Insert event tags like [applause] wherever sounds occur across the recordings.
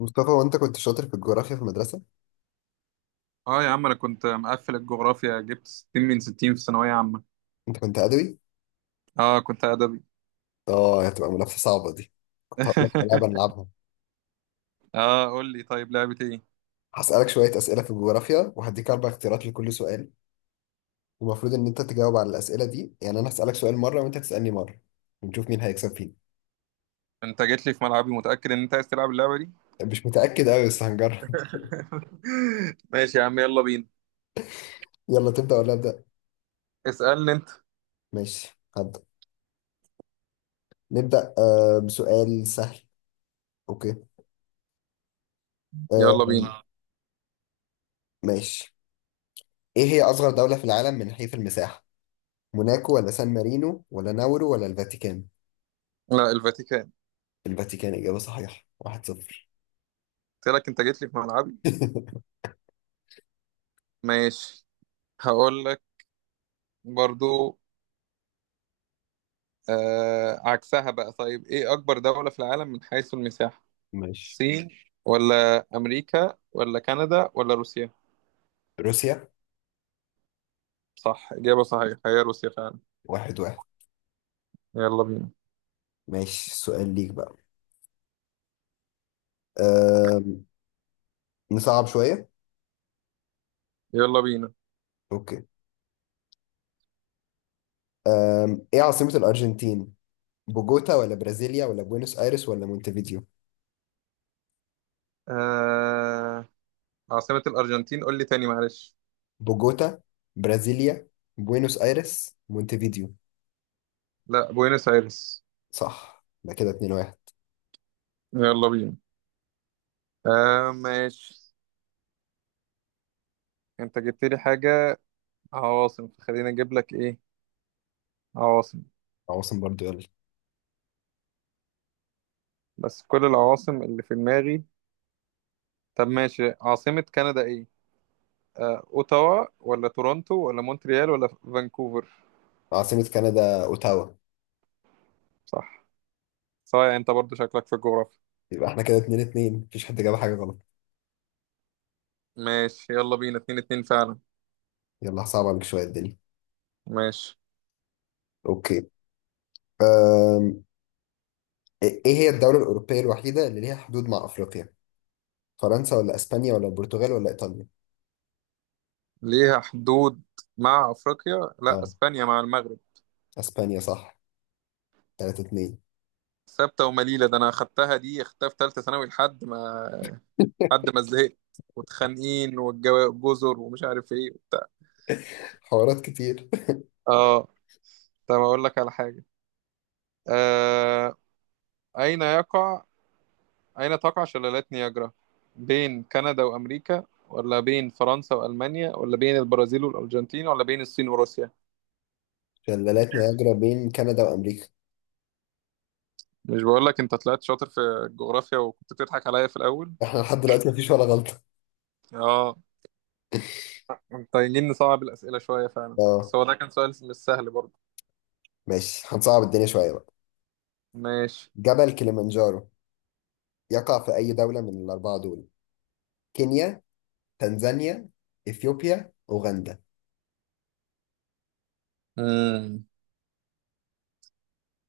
مصطفى وانت كنت شاطر في الجغرافيا في المدرسة. اه، يا عم، انا كنت مقفل الجغرافيا، جبت 60 من 60 في ثانوية عامة. انت كنت ادبي؟ اه، كنت ادبي. اه، هتبقى منافسة صعبة دي. كنت هقول لك على لعبة [laughs] نلعبها. اه، قول لي طيب لعبة ايه؟ هسألك شوية أسئلة في الجغرافيا وهديك أربع اختيارات لكل سؤال. المفروض إن أنت تجاوب على الأسئلة دي، يعني أنا هسألك سؤال مرة وأنت تسألني مرة ونشوف مين هيكسب فينا. انت جيت لي في ملعبي، متأكد ان انت عايز تلعب اللعبة دي؟ مش متأكد أوي، بس هنجرب. [laughs] ماشي يا عم، يلا بينا. [laughs] يلا تبدأ ولا أبدأ؟ اسألني انت. ماشي، هبدأ. نبدأ بسؤال سهل. أوكي. آه، يلا بينا، آه. ماشي. إيه هي أصغر دولة في العالم من حيث المساحة؟ موناكو ولا سان مارينو ولا ناورو ولا الفاتيكان؟ لا، الفاتيكان. الفاتيكان إجابة صحيحة، واحد صفر. قلت لك انت جيت لي في ملعبي. [laughs] ماشي، هقول لك برضو. آه، عكسها بقى. طيب ايه اكبر دولة في العالم من حيث المساحة؟ ماشي، الصين ولا امريكا ولا كندا ولا روسيا؟ روسيا. صح، إجابة صحيحة، هي روسيا فعلا. واحد واحد. يلا بينا. ماشي، سؤال ليك بقى. أم... نصعب شوية. يلا بينا. أوكي. إيه عاصمة الأرجنتين؟ بوجوتا ولا برازيليا ولا بوينوس آيرس ولا مونتفيديو؟ آه... عاصمة الأرجنتين قول لي تاني معلش. بوجوتا، برازيليا، بوينوس آيرس، مونتفيديو. لا، بوينس آيرس. صح، ده كده اتنين واحد. يلا بينا. آه ماشي، أنت جبت لي حاجة، عواصم، فخليني أجيب لك إيه، عواصم. عواصم برضو، يلا. بس كل العواصم اللي في دماغي. طب ماشي، عاصمة كندا إيه؟ آه، أوتاوا ولا تورونتو ولا مونتريال ولا فانكوفر؟ عاصمة كندا أوتاوا. صح، صحيح، أنت برضو شكلك في الجغرافيا. يبقى احنا كده اتنين اتنين، مفيش حد جاب حاجة غلط. ماشي يلا بينا، اتنين اتنين فعلا. يلا هصعب عليك شوية الدنيا. ماشي. أوكي. أم... ايه هي الدولة الأوروبية الوحيدة اللي ليها حدود مع أفريقيا؟ فرنسا ولا اسبانيا ولا البرتغال ولا ايطاليا؟ ليها حدود مع افريقيا، لا اه، اسبانيا مع المغرب. اسبانيا صح. 3-2. ثابته ومليله ده، انا اخدتها دي، اخدتها في ثالثه ثانوي لحد ما زهقت، واتخانقين والجزر ومش عارف ايه وبتاع. حوارات كتير. اه، طب اقول لك على حاجه. آه... اين يقع، اين تقع شلالات نياجرا؟ بين كندا وامريكا، ولا بين فرنسا والمانيا، ولا بين البرازيل والارجنتين، ولا بين الصين وروسيا؟ شلالات نياجرا بين كندا وامريكا. مش بقول لك انت طلعت شاطر في الجغرافيا، وكنت بتضحك عليا في الاول. احنا لحد دلوقتي مفيش ولا غلطة. اه، محتاجين نصعب الأسئلة شوية فعلا، اه بس هو ده كان سؤال مش سهل برضه. ماشي، هنصعب الدنيا شوية بقى. ماشي. جبل كليمنجارو يقع في أي دولة من الأربعة دول؟ كينيا، تنزانيا، إثيوبيا، أوغندا. مم.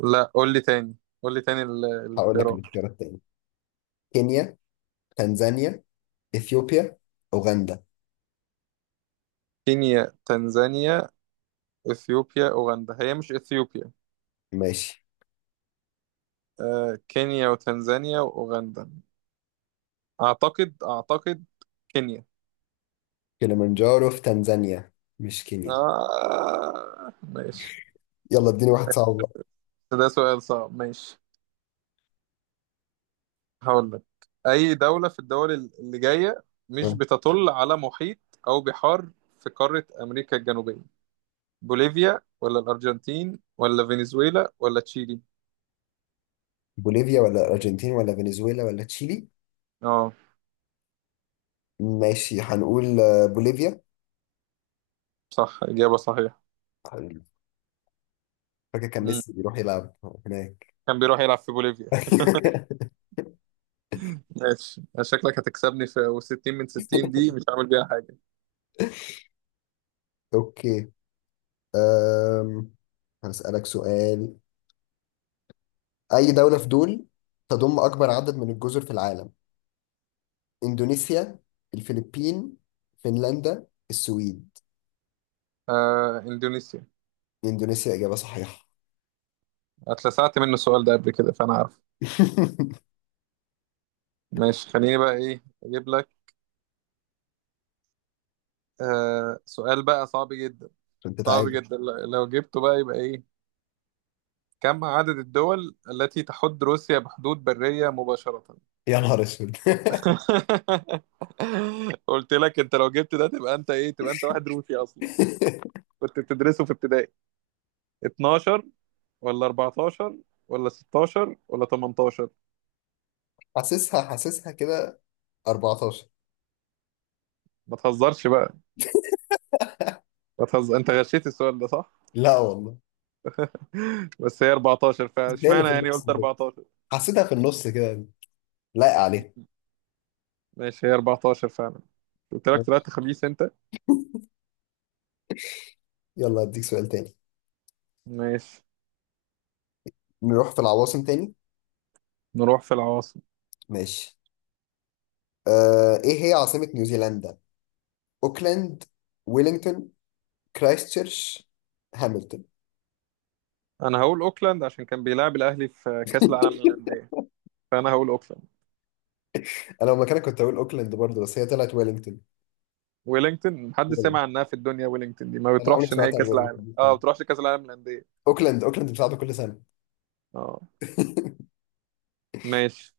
لا، قول لي تاني. قول لي تاني هقول لك الاختيارات. الاختيارات تاني. كينيا، تنزانيا، إثيوبيا، أوغندا. كينيا، تنزانيا، اثيوبيا، اوغندا. هي مش اثيوبيا. ماشي. آه، كينيا وتنزانيا واوغندا. اعتقد كينيا. كليمنجارو في تنزانيا، مش كينيا. آه ماشي. يلا اديني واحد صعب بقى. ده سؤال صعب، ماشي هقول لك. اي دولة في الدول اللي جاية مش آه. بتطل على محيط او بحار في قارة امريكا الجنوبية؟ بوليفيا ولا الأرجنتين ولا فنزويلا ولا تشيلي؟ بوليفيا ولا الارجنتين ولا فنزويلا ولا تشيلي؟ اه. ماشي، هنقول آه، بوليفيا. صح، إجابة صحيحة. فاكر كان مم. ميسي بيروح يلعب هناك. كان بيروح يلعب في بوليفيا. [laughs] ماشي، شكلك هتكسبني، في و60 من 60 دي مش عامل بيها حاجة. اوكي. أم... هسألك سؤال. اي دولة في دول تضم اكبر عدد من الجزر في العالم؟ اندونيسيا، الفلبين، فنلندا، السويد. آه، إندونيسيا. اندونيسيا اجابة صحيحة. اتلسعت منه السؤال ده قبل كده، فأنا عارف. [laughs] ماشي، خليني بقى إيه أجيب لك. آه سؤال بقى صعب جدا، عشان صعب تتعادل. جدا، لو جبته بقى يبقى إيه. كم عدد الدول التي تحد روسيا بحدود برية مباشرة؟ يا نهار اسود. [laughs] [laughs] قلت لك انت لو جبت ده تبقى انت ايه، تبقى انت واحد روسي اصلا، كنت بتدرسه في ابتدائي. 12 ولا 14 ولا 16 ولا 18؟ حاسسها، حاسسها كده 14. ما تهزرش بقى. ما تهزر، انت غشيت السؤال ده صح. لا والله، [laughs] بس هي 14 فعلا، هي اللي اشمعنى في يعني النص قلت كده، 14. حسيتها في النص كده، لايقة عليها. ماشي، هي 14 فعلا. قلت لك ماشي. طلعت خبيث انت. يلا اديك سؤال تاني. ماشي، نروح في العواصم تاني. نروح في العواصم. ماشي. آه، ايه هي عاصمة نيوزيلندا؟ اوكلاند، ويلينغتون، كرايستشيرش، هاملتون. انا هقول اوكلاند عشان كان بيلعب الاهلي في كاس العالم للانديه، فانا هقول اوكلاند. انا لو مكانك كنت اقول اوكلاند برضه، بس هي طلعت ويلينغتون. ويلينجتون محدش ويلينغتون. سامع عنها في الدنيا، ويلينجتون دي ما انا عمري ما بتروحش نهائي سمعت عن كاس ويلينغتون العالم، دي اه ما كمان. بتروحش كاس العالم للانديه. اوكلاند، اوكلاند بتلعب كل سنة. اه [laughs] ماشي.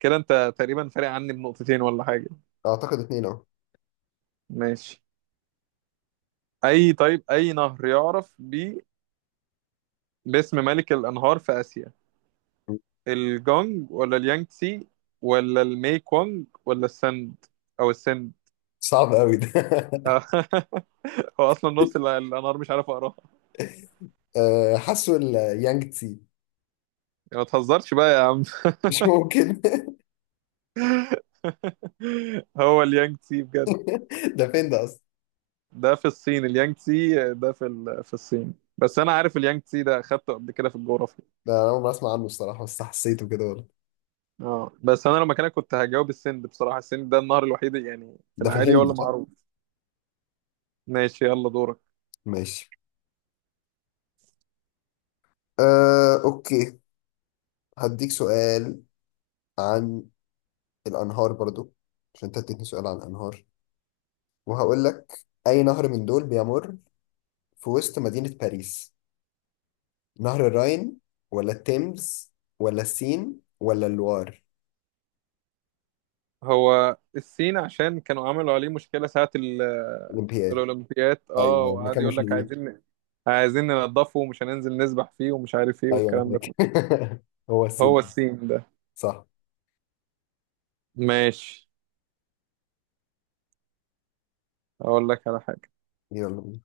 كده انت تقريبا فارق عني بنقطتين ولا حاجه. اعتقد اتنين اهو. ماشي. اي، طيب، اي نهر يعرف بي باسم ملك الانهار في اسيا؟ الجونج ولا اليانجتسي ولا المي كونج ولا السند، او السند؟ صعب قوي ده. [laughs] آه. [laughs] هو اصلا نص الانهار مش عارف اقراها. آه، حاسه اليانج تسي. ما تهزرش بقى يا عم. مش ممكن. [laughs] [laughs] هو اليانجتسي بجد؟ ده فين ده اصلا؟ ده في الصين، اليانج تسي ده في في الصين، بس انا عارف اليانج تسي ده اخدته قبل كده في الجغرافيا. ده انا اول ما اسمع عنه الصراحه، بس حسيته كده برضه. اه، بس انا لو مكانك كنت هجاوب السند بصراحه، السند ده النهر الوحيد يعني في ده في العادي ولا الهند صح؟ معروف. ماشي يلا دورك. ماشي. آه، اوكي. هديك سؤال عن الانهار برضو، عشان انت اديتني سؤال عن الانهار. وهقول لك، اي نهر من دول بيمر في وسط مدينه باريس؟ نهر الراين ولا التيمز ولا السين ولا اللوار؟ هو الصين عشان كانوا عملوا عليه مشكله ساعه الامبياد. الاولمبياد، اه، ايوه، وقعد المكان يقول مش لك نظيف. عايزين ننضفه ومش هننزل نسبح فيه ومش عارف ايه ايوه انا والكلام ده كله. فاكر. [laughs] هو السين. هو السين ده. صح. ماشي، اقول لك على حاجه. يلا بينا.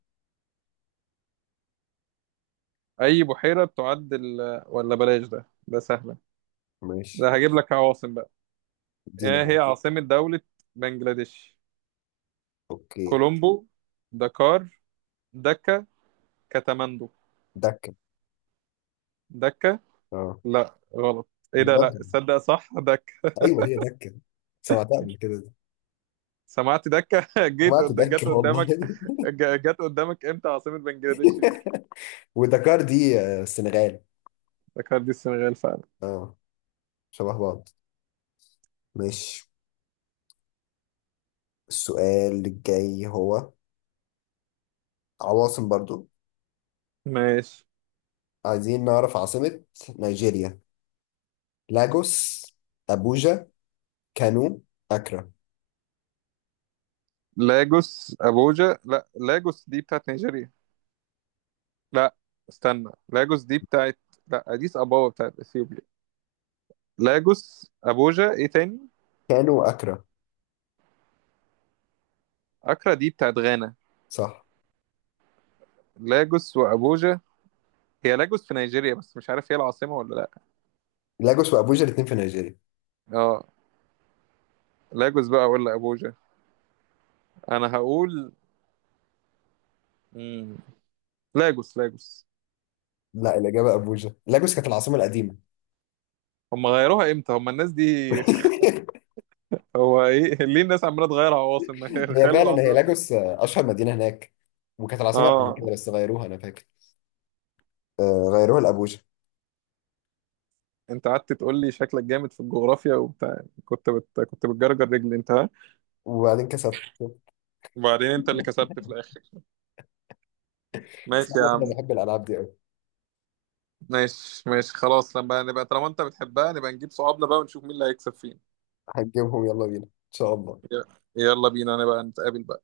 اي بحيره ولا بلاش ده، ده سهل. ماشي، ده هجيب لك عواصم بقى. ادينا ايه بقى. هي عاصمة دولة بنجلاديش؟ اوكي. كولومبو، دكار، دكا، كاتماندو. دكه. دكا. اه. لا غلط. ايه ده، لا بجد؟ تصدق، صح دكا. ايوه هي دكه، سمعتها قبل كده دي. سمعت دكا. [laughs] سمعت جت دكه والله. قدامك. [laughs] جت قدامك امتى عاصمة بنجلاديش دي. ودكار دي آه، السنغال. دكار دي السنغال فعلا. اه، شبه بعض. ماشي. السؤال الجاي هو عواصم برضو. ماشي. عايزين نعرف عاصمة نيجيريا. لاجوس، أبوجا، كانو، أكرا. لاجوس، ابوجا، لا لاجوس دي بتاعت نيجيريا. لا استنى، لاجوس دي بتاعت، لا اديس ابابا بتاعت اثيوبيا. لاجوس، ابوجا، ايه تاني؟ كانو أكرا؟ اكرا دي بتاعت غانا. صح. لاجوس وابوجا، هي لاجوس في نيجيريا بس مش عارف هي العاصمة ولا لا. لاجوس وأبوجا الاتنين في نيجيريا. اه، لاجوس بقى ولا ابوجا؟ انا هقول مم. لاجوس، لاجوس. لا، الإجابة أبوجا. لاجوس كانت العاصمة القديمة. هم غيروها امتى هم الناس دي. [laughs] هو ايه [laughs] ليه الناس عماله تغير عواصم؟ [laughs] ما هي هي خلوا فعلا هي العاصمه لاجوس بتاعتها. آه، أشهر مدينة هناك، وكانت العاصمة قبل كده اه، بس غيروها أنا فاكر. آه، غيروها لأبوجا. انت قعدت تقول لي شكلك جامد في الجغرافيا وبتاع، كنت كنت بتجرجر رجلي انت، ها، وبعدين كسبت. وبعدين انت اللي كسبت في الاخر. بس ماشي يا عامة عم. أنا بحب الألعاب دي أوي. ماشي ماشي خلاص، لما نبقى طالما انت بتحبها نبقى نجيب صحابنا بقى ونشوف مين اللي هيكسب فين. هنجيبهم، يلا بينا إن شاء الله. ي- يلا بينا نبقى نتقابل بقى.